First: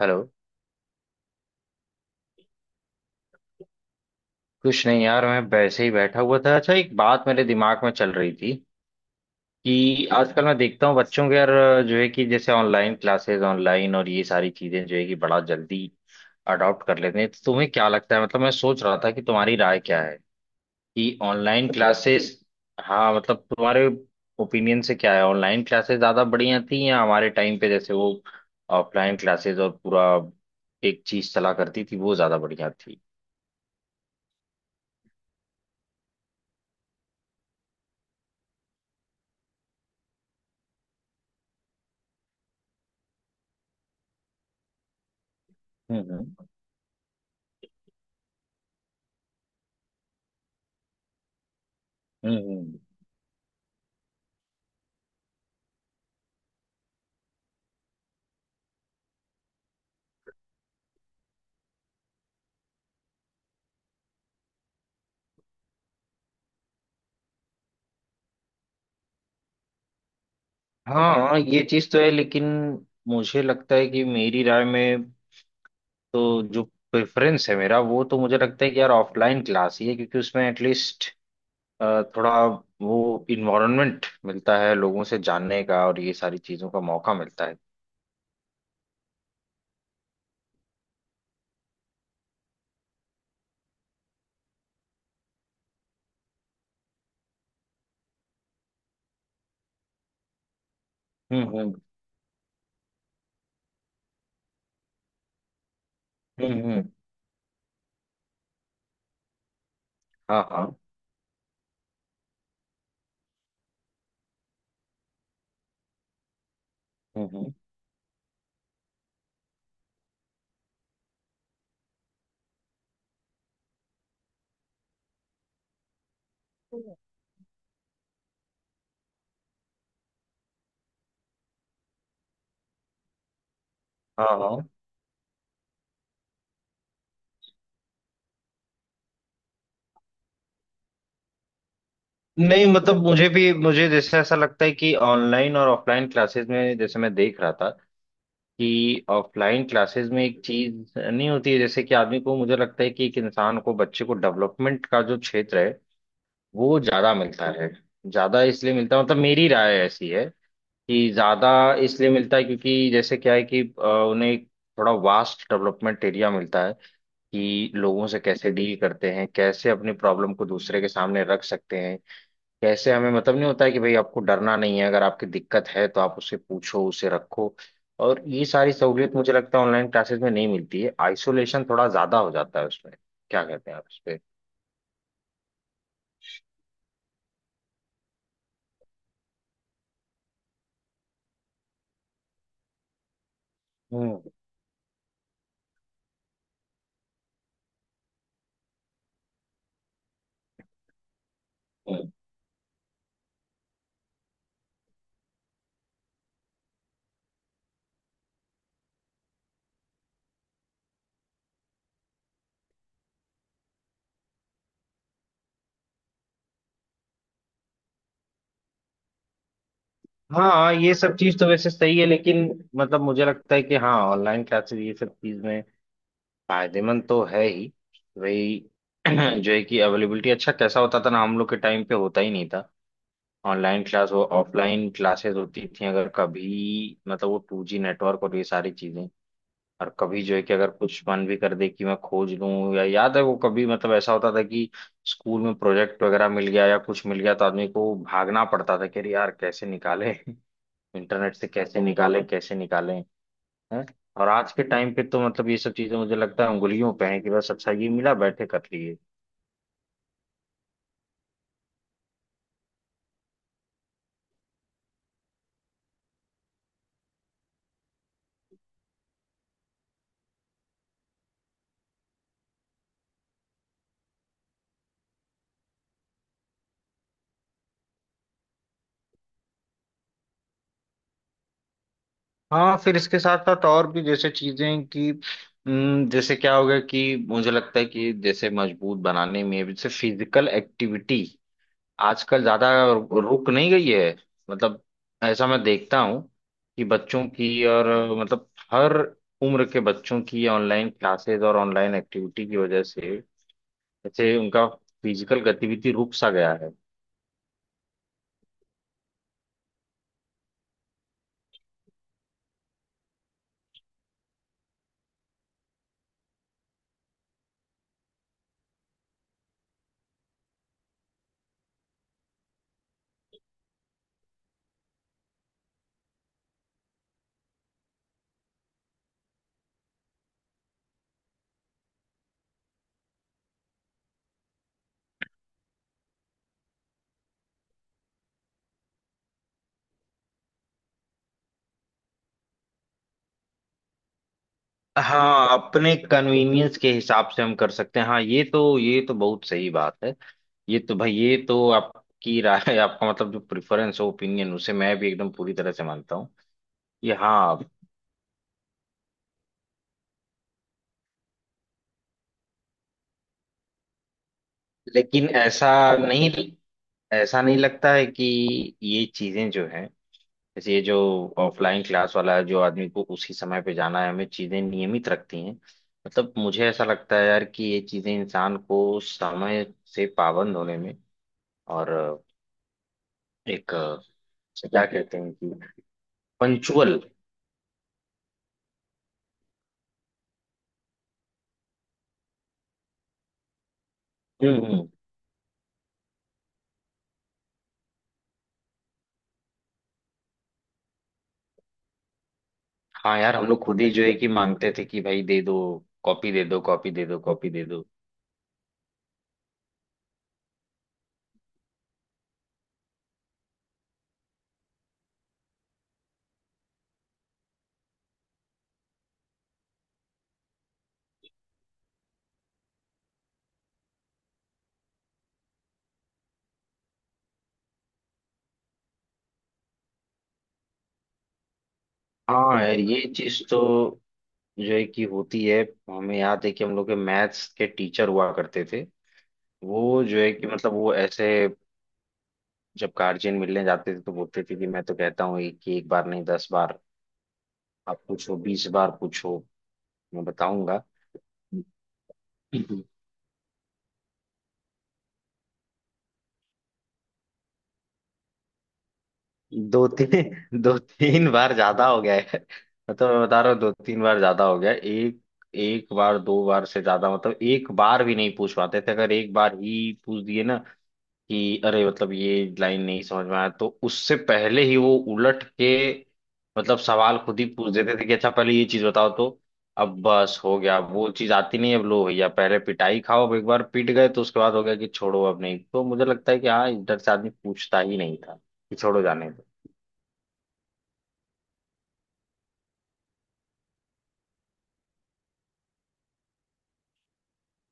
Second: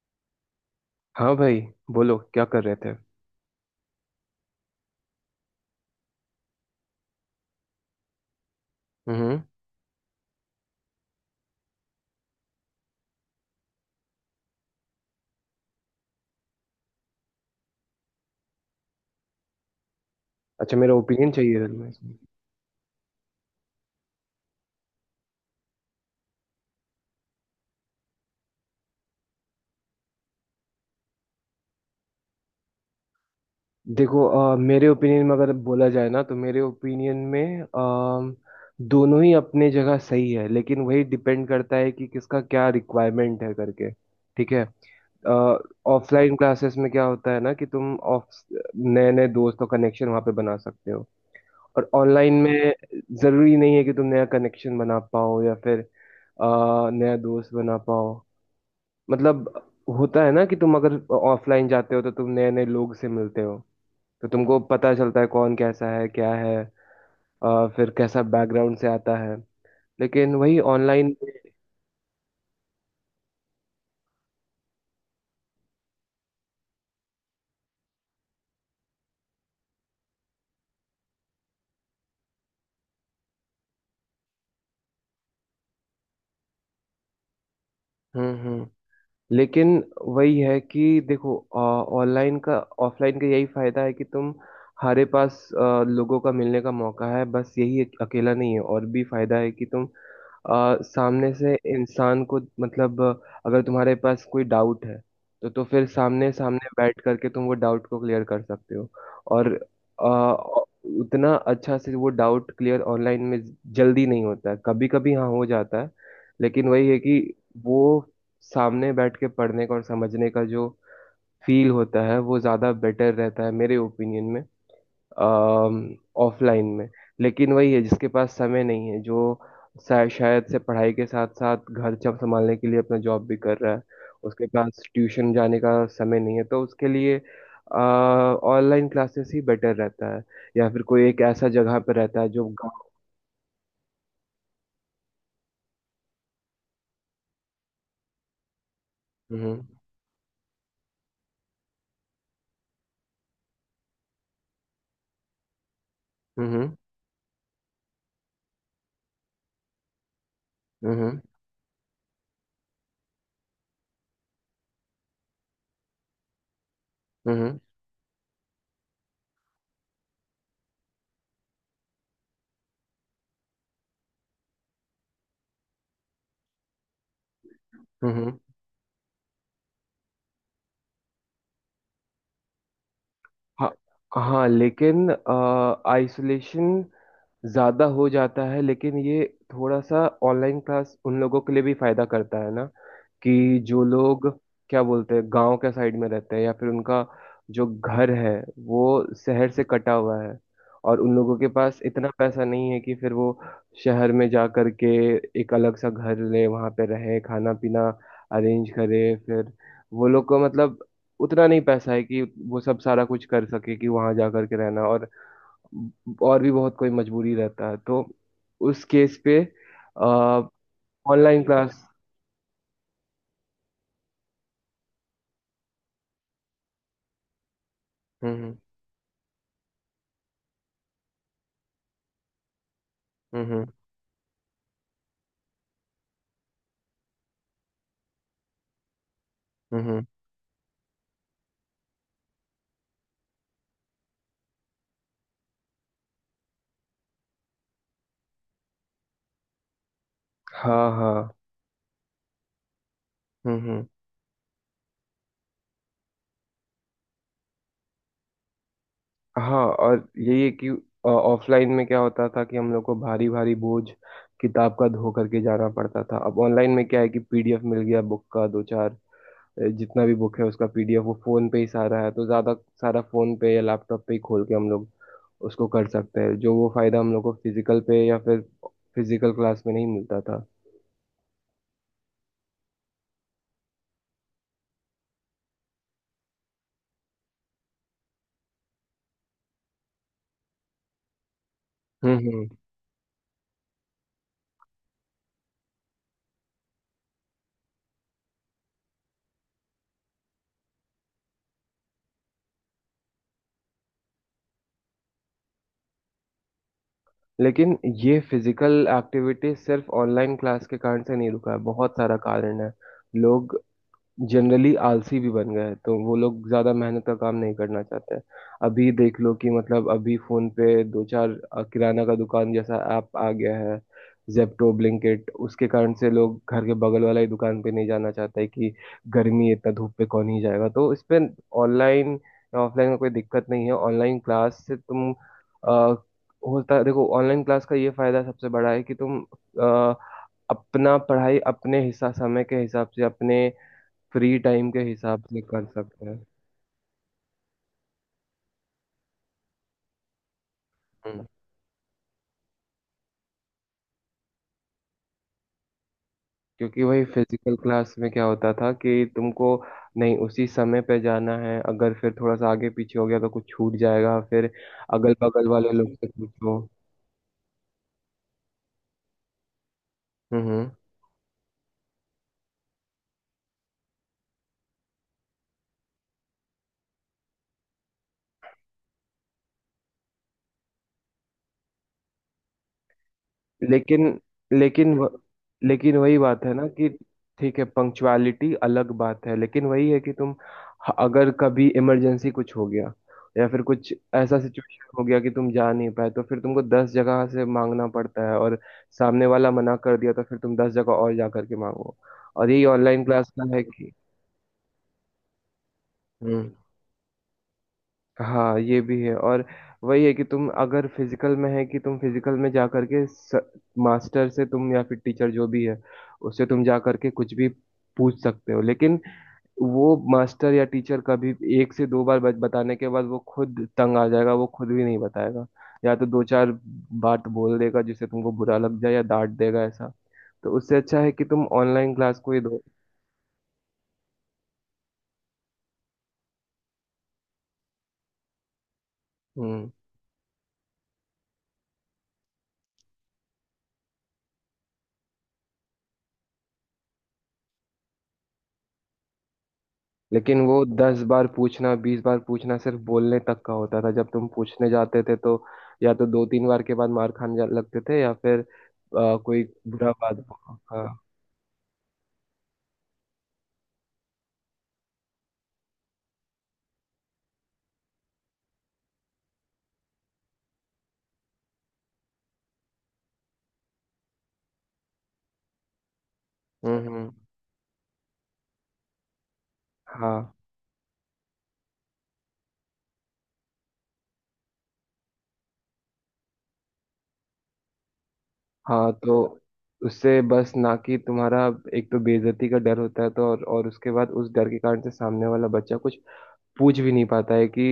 Hello. हाँ भाई, बोलो क्या कर रहे थे। कुछ नहीं यार, मैं वैसे ही बैठा हुआ था। अच्छा, एक बात मेरे दिमाग में चल रही थी हम्म। कि आजकल मैं देखता हूँ बच्चों के, यार जो है कि जैसे ऑनलाइन क्लासेस ऑनलाइन और ये सारी चीजें जो है कि बड़ा जल्दी अडॉप्ट कर लेते हैं। तो तुम्हें क्या लगता है, मतलब मैं सोच रहा था कि तुम्हारी राय क्या है अच्छा, मेरा कि ओपिनियन चाहिए था ऑनलाइन तुम्हें इसमें। क्लासेस। हाँ, मतलब तुम्हारे ओपिनियन से क्या है, ऑनलाइन क्लासेस ज्यादा बढ़िया थी या हमारे टाइम पे जैसे वो ऑफलाइन क्लासेस और पूरा एक चीज चला करती थी वो ज्यादा बढ़िया थी। देखो, मेरे ओपिनियन में अगर बोला जाए ना, तो मेरे ओपिनियन में दोनों ही अपने जगह सही है, लेकिन वही डिपेंड करता है कि किसका क्या रिक्वायरमेंट है करके। ठीक है। ऑफलाइन हम्म। क्लासेस में क्या होता है ना कि तुम ऑफ नए नए दोस्त और कनेक्शन वहाँ पे बना सकते हो। और ऑनलाइन हम्म हम्म। में जरूरी नहीं है कि तुम नया कनेक्शन बना पाओ या फिर अ, नया दोस्त बना पाओ। मतलब होता है ना कि तुम अगर ऑफलाइन जाते हो तो तुम नए नए लोग से मिलते हो, तो तुमको पता चलता है कौन कैसा है क्या है, फिर कैसा बैकग्राउंड से आता है। लेकिन वही ऑनलाइन। हाँ, ये चीज तो है लेकिन मुझे लगता है कि मेरी राय में तो जो प्रेफरेंस है मेरा वो तो मुझे लगता है कि यार ऑफलाइन क्लास ही है, क्योंकि उसमें एटलीस्ट थोड़ा वो इन्वायरमेंट मिलता है लोगों से जानने का, और ये सारी चीजों का मौका मिलता है। हम्म, हम्म। लेकिन वही है कि देखो, ऑनलाइन का ऑफलाइन का यही फायदा है कि तुम, हमारे पास लोगों का मिलने का मौका है, बस यही अकेला नहीं है, और भी फायदा है कि तुम सामने से हम्म। इंसान को, मतलब अगर तुम्हारे पास कोई डाउट है तो फिर सामने सामने हम्म। बैठ करके तुम वो डाउट को क्लियर कर सकते हो। और अ, हाँ हाँ। उतना अच्छा से वो डाउट क्लियर ऑनलाइन में जल्दी नहीं होता है, कभी कभी हाँ हो जाता है, लेकिन वही है कि हम्म वो सामने बैठ के पढ़ने का और समझने का जो फील होता है वो ज़्यादा बेटर रहता है मेरे ओपिनियन में, ऑफलाइन में। हम्म। लेकिन वही है, जिसके पास समय नहीं है, जो शायद से पढ़ाई के साथ साथ घर जब संभालने के लिए अपना जॉब भी कर रहा है, हाँ उसके हाँ। पास ट्यूशन जाने का समय नहीं है, तो उसके लिए ऑनलाइन क्लासेस ही बेटर रहता है। या फिर कोई एक ऐसा जगह पर रहता है जो नहीं, गाँव। मतलब मुझे भी मुझे जैसे ऐसा लगता है कि ऑनलाइन और ऑफलाइन क्लासेस में, जैसे मैं देख रहा था कि हम्म, ऑफलाइन क्लासेस में एक चीज नहीं होती है, जैसे कि आदमी को, मुझे लगता है कि एक इंसान को, बच्चे को डेवलपमेंट का जो क्षेत्र है हम्म, वो ज्यादा मिलता है। ज्यादा इसलिए मिलता है, मतलब मेरी राय ऐसी है कि हम्म, ज्यादा इसलिए मिलता है क्योंकि जैसे क्या है कि उन्हें एक थोड़ा वास्ट डेवलपमेंट एरिया मिलता है हम्म, कि लोगों से कैसे डील करते हैं, कैसे अपनी प्रॉब्लम को दूसरे के सामने रख सकते हैं, कैसे हमें, मतलब नहीं होता है कि भाई आपको डरना नहीं है, अगर आपकी दिक्कत है तो आप उसे पूछो, उसे रखो। और हम्म। ये सारी सहूलियत मुझे लगता है ऑनलाइन क्लासेस में नहीं मिलती है, आइसोलेशन थोड़ा ज्यादा हो जाता है उसमें। क्या हाँ, कहते हैं आप इस पे? हाँ, लेकिन आइसोलेशन ज़्यादा हो जाता है, लेकिन ये थोड़ा सा ऑनलाइन क्लास उन लोगों के लिए भी फ़ायदा करता है ना, कि जो हम्म। लोग, क्या बोलते हैं, गांव के साइड में रहते हैं या फिर उनका जो घर है वो शहर से कटा हुआ है, और उन लोगों के पास इतना पैसा नहीं है कि फिर वो शहर में जा करके एक अलग सा घर ले, वहां पे रहे, खाना पीना अरेंज करे, फिर वो लोग को मतलब उतना नहीं पैसा है कि वो सब सारा कुछ कर सके कि वहां जा करके रहना, और भी बहुत कोई मजबूरी रहता है, तो उस केस पे हाँ, ये सब चीज ऑनलाइन तो वैसे क्लास। सही है लेकिन मतलब मुझे लगता है कि हाँ, ऑनलाइन क्लासेस ये सब चीज में फायदेमंद तो है ही, हम्म, भाई। जो है कि अवेलेबिलिटी अच्छा कैसा होता था ना, हम लोग के टाइम पे होता ही नहीं था। हम्म, हम्म, ऑनलाइन क्लास हो, ऑफलाइन क्लासेस होती थी अगर कभी, मतलब वो टू जी नेटवर्क और ये सारी चीजें। हम्म, और हम्म। कभी जो है कि अगर कुछ मन भी कर दे कि मैं खोज लूं, या याद है वो कभी, मतलब ऐसा होता था कि स्कूल में प्रोजेक्ट वगैरह मिल गया या कुछ मिल गया तो आदमी को भागना पड़ता था कि अरे यार कैसे निकाले हाँ, हाँ। इंटरनेट से, कैसे निकाले, कैसे निकाले हम्म, हम्म। हैं। और आज के टाइम पे तो मतलब ये सब चीजें मुझे लगता है उंगलियों पे है कि बस अच्छा ये मिला, बैठे कर लिए। हाँ, और यही है कि ऑफलाइन में क्या होता था कि हम लोग को भारी भारी बोझ किताब का धो करके जाना पड़ता था, अब ऑनलाइन में क्या है कि पीडीएफ मिल गया बुक का, दो चार जितना भी बुक है उसका पीडीएफ वो फोन पे ही सारा है, तो ज्यादा सारा फोन पे या लैपटॉप पे ही खोल के हम लोग उसको कर सकते हैं, जो वो फायदा हम लोग को फिजिकल पे या फिर फिजिकल क्लास में नहीं मिलता था। हाँ, फिर इसके साथ साथ और भी जैसे चीजें कि जैसे क्या होगा कि मुझे लगता है कि जैसे मजबूत बनाने में जैसे फिजिकल एक्टिविटी हम्म, आजकल हम्म। ज्यादा रुक नहीं गई है, मतलब ऐसा मैं देखता हूँ कि बच्चों की और मतलब हर उम्र के बच्चों की ऑनलाइन क्लासेस और ऑनलाइन एक्टिविटी की वजह से जैसे उनका फिजिकल गतिविधि रुक सा गया है। लेकिन ये फिजिकल एक्टिविटी सिर्फ ऑनलाइन क्लास के कारण से नहीं रुका है, बहुत सारा कारण है। लोग जनरली आलसी भी बन गए हैं, तो वो लोग ज्यादा मेहनत का काम नहीं करना चाहते हैं। अभी देख लो कि मतलब अभी फोन पे दो चार किराना का दुकान जैसा ऐप आ गया है, जेप्टो, ब्लिंकिट, उसके कारण से लोग घर के बगल वाला ही दुकान पे नहीं जाना चाहते हैं कि गर्मी है, इतना धूप पे कौन ही जाएगा। तो इस पे ऑनलाइन या ऑफलाइन का कोई दिक्कत नहीं है। ऑनलाइन क्लास से तुम आ, होता, देखो, ऑनलाइन क्लास का ये फायदा सबसे बड़ा है कि तुम अ, अपना पढ़ाई अपने हिसाब, समय के हिसाब से, अपने फ्री टाइम के हिसाब से हाँ, कर अपने सकते हैं। कन्वीनियंस के हिसाब से हम कर सकते हैं, हाँ, ये तो बहुत सही बात है। ये तो भाई, हम्म, ये तो आपकी राय है, आपका मतलब जो प्रेफरेंस हो, ओपिनियन, उसे मैं भी एकदम पूरी तरह से मानता हूँ। क्योंकि वही ये फिजिकल हाँ। क्लास में क्या होता था कि तुमको नहीं उसी समय पे जाना है, अगर फिर थोड़ा सा आगे पीछे हो गया तो कुछ छूट जाएगा, फिर अगल लेकिन बगल वाले लोग से नहीं पूछो। ऐसा नहीं लगता है कि ये चीजें जो हैं, हम्म। जैसे ये जो ऑफलाइन क्लास वाला है, जो आदमी को उसी समय पे जाना है, हमें चीजें नियमित रखती हैं। मतलब मुझे ऐसा लगता है यार कि ये चीजें इंसान को समय से पाबंद होने में और एक लेकिन से क्या लेकिन व, कहते हैं कि लेकिन वही बात है ना कि पंचुअल। ठीक है, पंक्चुअलिटी अलग बात है, लेकिन वही है कि तुम अगर कभी इमरजेंसी कुछ हो गया या फिर कुछ ऐसा हम्म हम्म। सिचुएशन हो गया कि तुम जा नहीं पाए, तो फिर तुमको 10 जगह से मांगना पड़ता है, और सामने वाला मना कर दिया तो फिर तुम 10 जगह और जा करके मांगो। और यही ऑनलाइन हाँ क्लास यार, हम का है लोग खुद ही कि, जो है कि मांगते थे कि भाई दे दो, कॉपी दे हम्म। दो, कॉपी दे दो, कॉपी दे दो। हाँ, ये भी है। और वही है कि तुम अगर फिजिकल में है कि तुम फिजिकल में जा करके मास्टर से तुम या फिर टीचर, जो भी है, उससे तुम जा करके कुछ भी पूछ सकते हो, लेकिन वो मास्टर या टीचर कभी एक से दो बार बताने के बाद वो खुद तंग आ जाएगा, वो खुद भी नहीं बताएगा, या तो दो चार बात बोल देगा जिससे तुमको बुरा लग जाए, या डांट देगा ऐसा। तो उससे अच्छा है कि तुम ऑनलाइन क्लास को ही हाँ दो। यार, ये चीज तो जो है कि होती है, हमें याद है कि हम लोग के मैथ्स के टीचर हुआ करते थे। हम्म। वो जो है कि मतलब वो ऐसे जब गार्जियन मिलने जाते थे तो बोलते थे कि मैं तो कहता हूँ एक कि, एक बार नहीं दस बार आप पूछो, बीस बार पूछो, मैं लेकिन वो बताऊंगा। 10 बार पूछना, 20 बार पूछना सिर्फ बोलने तक का होता था, जब तुम पूछने जाते थे तो या तो दो तीन बार के बाद मार खाने लगते थे, या फिर कोई दो बुरा बात। तीन दो हाँ। तीन बार ज्यादा हो गया है, मतलब मैं बता रहा हूँ दो तीन बार ज्यादा हो गया है। एक एक बार दो बार से ज्यादा, मतलब एक बार भी नहीं पूछ पाते थे। अगर एक बार ही पूछ दिए ना कि अरे मतलब ये लाइन नहीं समझ में आया, तो उससे पहले ही वो उलट के मतलब हम्म, सवाल खुद ही पूछ देते थे कि अच्छा पहले ये चीज बताओ तो। अब हाँ, बस हो गया, अब वो चीज आती नहीं है, अब लो भैया पहले पिटाई खाओ, अब एक बार पिट गए तो उसके बाद हो गया कि छोड़ो, अब नहीं। तो मुझे लगता है कि हाँ, इधर से आदमी पूछता ही नहीं था कि हाँ, छोड़ो, तो जाने दो। उससे बस ना कि तुम्हारा एक तो बेइज्जती का डर होता है, तो और उसके बाद उस डर के कारण से सामने वाला बच्चा कुछ पूछ भी नहीं पाता है कि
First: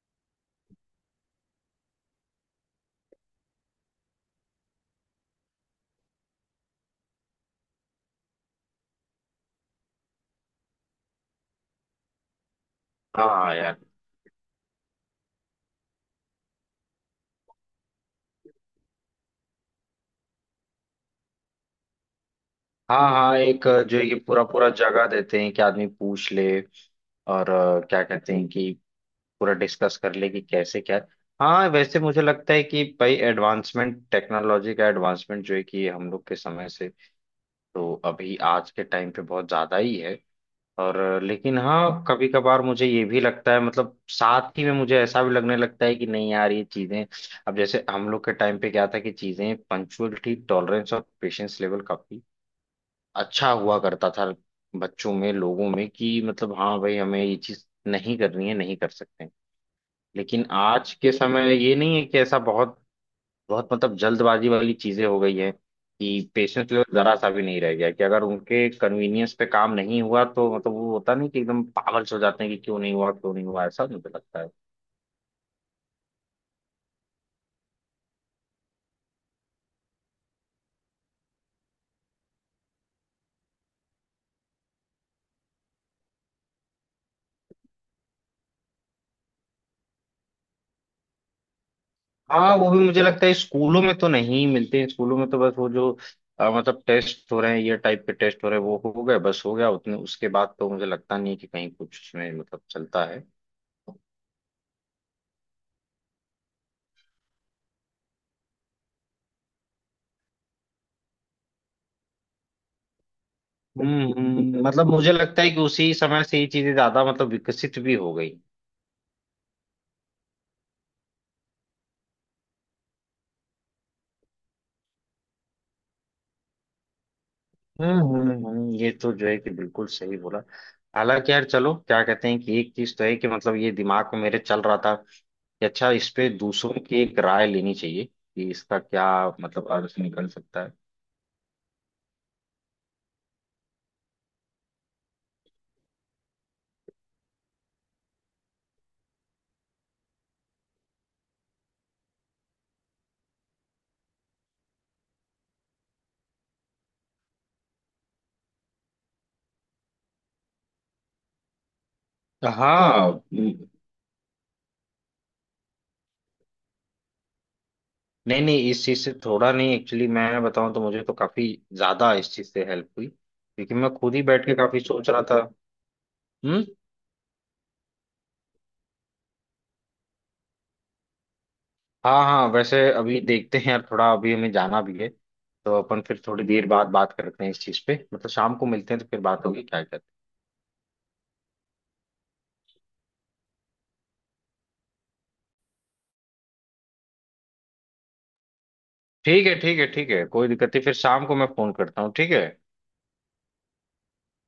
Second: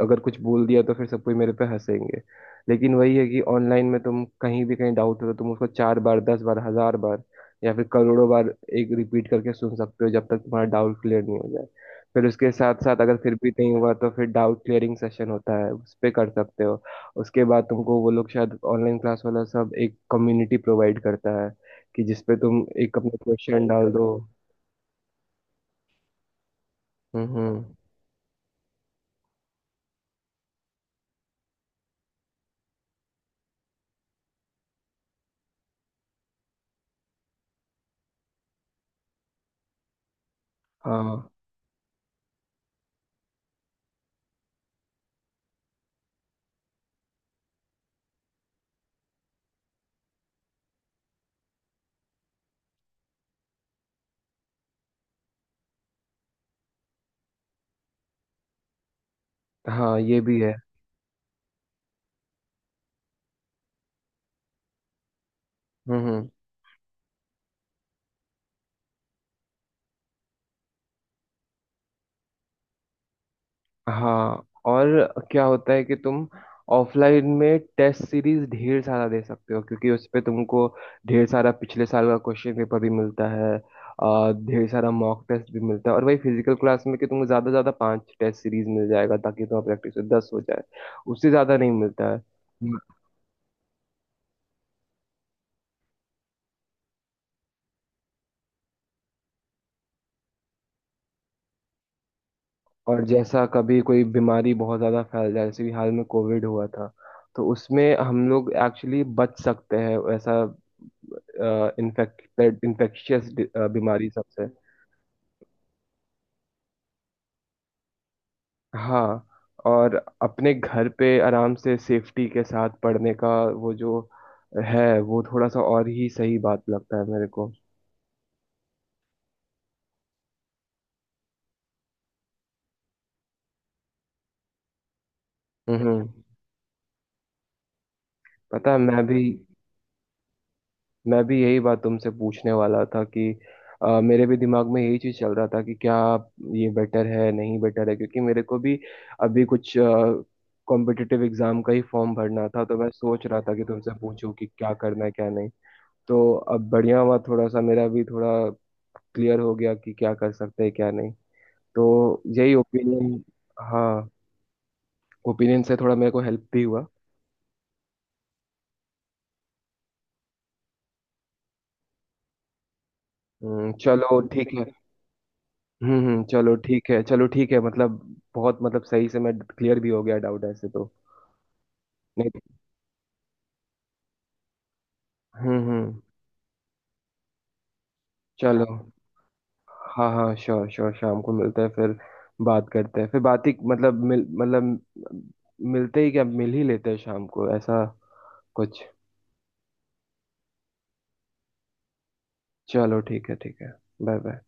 अगर कुछ बोल दिया तो फिर सब कोई मेरे पे हंसेंगे। लेकिन वही है कि ऑनलाइन में तुम कहीं भी कहीं डाउट हो तो तुम उसको चार बार, 10 बार, 1000 बार, या फिर करोड़ों बार एक रिपीट करके सुन सकते हो जब तक तुम्हारा डाउट क्लियर नहीं हो जाए। फिर उसके साथ साथ अगर फिर भी हाँ नहीं यार। हुआ तो फिर डाउट क्लियरिंग सेशन होता है, उस पे कर सकते हो। उसके बाद तुमको वो लोग, शायद ऑनलाइन क्लास वाला सब एक कम्युनिटी प्रोवाइड करता है कि जिसपे तुम एक हाँ अपना हाँ, एक क्वेश्चन डाल जो दो। ये पूरा पूरा जगह देते हैं कि आदमी पूछ ले हम्म, और हम्म। क्या कहते हैं कि पूरा डिस्कस कर ले कि कैसे क्या। हाँ वैसे मुझे लगता है कि भाई, एडवांसमेंट, टेक्नोलॉजी का एडवांसमेंट जो है कि हम लोग के समय से तो अभी आज के टाइम पे बहुत ज्यादा ही है। और हाँ, लेकिन हाँ कभी कभार मुझे ये भी लगता है, मतलब साथ ही में मुझे ऐसा भी लगने लगता है कि नहीं यार, ये चीजें अब जैसे हम लोग के टाइम पे क्या था कि चीजें, पंक्चुअलिटी, टॉलरेंस और पेशेंस लेवल काफी अच्छा हुआ करता था बच्चों में, लोगों में, कि मतलब हाँ भाई, हमें ये चीज नहीं करनी है, नहीं कर सकते। हाँ, ये भी लेकिन है। आज के समय ये नहीं है कि ऐसा, बहुत बहुत मतलब जल्दबाजी वाली चीजें हो गई है हम्म। कि पेशेंस लेवल जरा सा भी नहीं रह गया, कि अगर उनके कन्वीनियंस पे काम नहीं हुआ तो मतलब वो होता नहीं, कि एकदम पागल से हो जाते हैं कि क्यों नहीं हुआ, क्यों नहीं हुआ, ऐसा मुझे लगता हाँ, है। और क्या होता है कि तुम ऑफलाइन में टेस्ट सीरीज ढेर सारा दे सकते हो, क्योंकि उस पे तुमको ढेर सारा पिछले साल का क्वेश्चन पेपर भी मिलता है, ढेर सारा मॉक टेस्ट भी मिलता है। और वही फिजिकल क्लास में कि तुमको ज़्यादा से ज़्यादा पांच टेस्ट सीरीज मिल जाएगा, ताकि तुम्हारा प्रैक्टिस 10 हो जाए, उससे ज़्यादा नहीं मिलता है। हाँ वो भी मुझे लगता है स्कूलों में तो नहीं मिलते हैं, स्कूलों में तो बस वो जो मतलब टेस्ट हो रहे हैं, ये टाइप के टेस्ट हो रहे हैं वो हो गए, बस हो गया उतने, उसके बाद तो मुझे लगता नहीं है कि कहीं कुछ उसमें मतलब और चलता है। जैसा कभी कोई बीमारी बहुत ज़्यादा फैल जाए, जैसे कि हाल में कोविड हुआ था, तो उसमें हम लोग एक्चुअली बच सकते हैं, ऐसा इन्फेक्ट इन्फेक्शियस बीमारी सबसे। मतलब मुझे लगता है कि उसी समय से ये चीजें ज्यादा मतलब विकसित भी हो गई। हाँ, और अपने घर पे आराम से सेफ्टी के साथ पढ़ने का वो जो है वो थोड़ा सा और ही सही बात लगता है मेरे को। ये तो जो है कि बिल्कुल सही बोला। हालांकि यार चलो क्या कहते हैं कि एक चीज तो है कि मतलब ये दिमाग में मेरे चल रहा था कि अच्छा, हम्म। इस पे दूसरों की एक राय लेनी चाहिए कि पता है, इसका मैं क्या भी मतलब अर्थ निकल सकता है। मैं भी यही बात तुमसे पूछने वाला था कि मेरे भी दिमाग में यही चीज चल रहा था कि क्या ये बेटर है नहीं बेटर है, क्योंकि मेरे को भी अभी कुछ कॉम्पिटिटिव एग्जाम का ही फॉर्म भरना था, तो मैं सोच रहा था कि तुमसे पूछूं कि क्या करना है क्या नहीं। तो अब बढ़िया हुआ, थोड़ा सा मेरा भी थोड़ा क्लियर हो गया कि क्या कर सकते हैं क्या नहीं, तो यही हाँ ओपिनियन। हम्म। हाँ। ओपिनियन से थोड़ा मेरे को हेल्प भी हुआ। नहीं नहीं, इस चीज से थोड़ा नहीं एक्चुअली, मैं बताऊं तो मुझे तो काफी ज्यादा इस चीज से हेल्प हुई क्योंकि मैं खुद चलो ही बैठ ठीक के है। काफी सोच रहा था। चलो हम्म। ठीक है, चलो ठीक है, मतलब बहुत, मतलब सही से मैं क्लियर भी हो गया डाउट ऐसे, तो हाँ नहीं तो। हाँ, वैसे अभी देखते हैं यार, थोड़ा अभी हमें जाना भी है हम्म, तो हम्म। अपन फिर थोड़ी देर बाद बात करते हैं इस चीज पे, मतलब शाम चलो। को मिलते हैं तो फिर बात होगी, क्या कहते हैं। हाँ, हाँ, श्योर, श्योर, शाम को मिलते हैं, फिर बात करते हैं, फिर बात ही मतलब, मिल मतलब, मिलते ही क्या, मिल ही लेते हैं शाम को ऐसा कुछ। ठीक है ठीक है, ठीक है कोई दिक्कत नहीं, फिर शाम को मैं फोन करता हूँ, ठीक है। चलो ठीक है, ठीक है। Bye bye.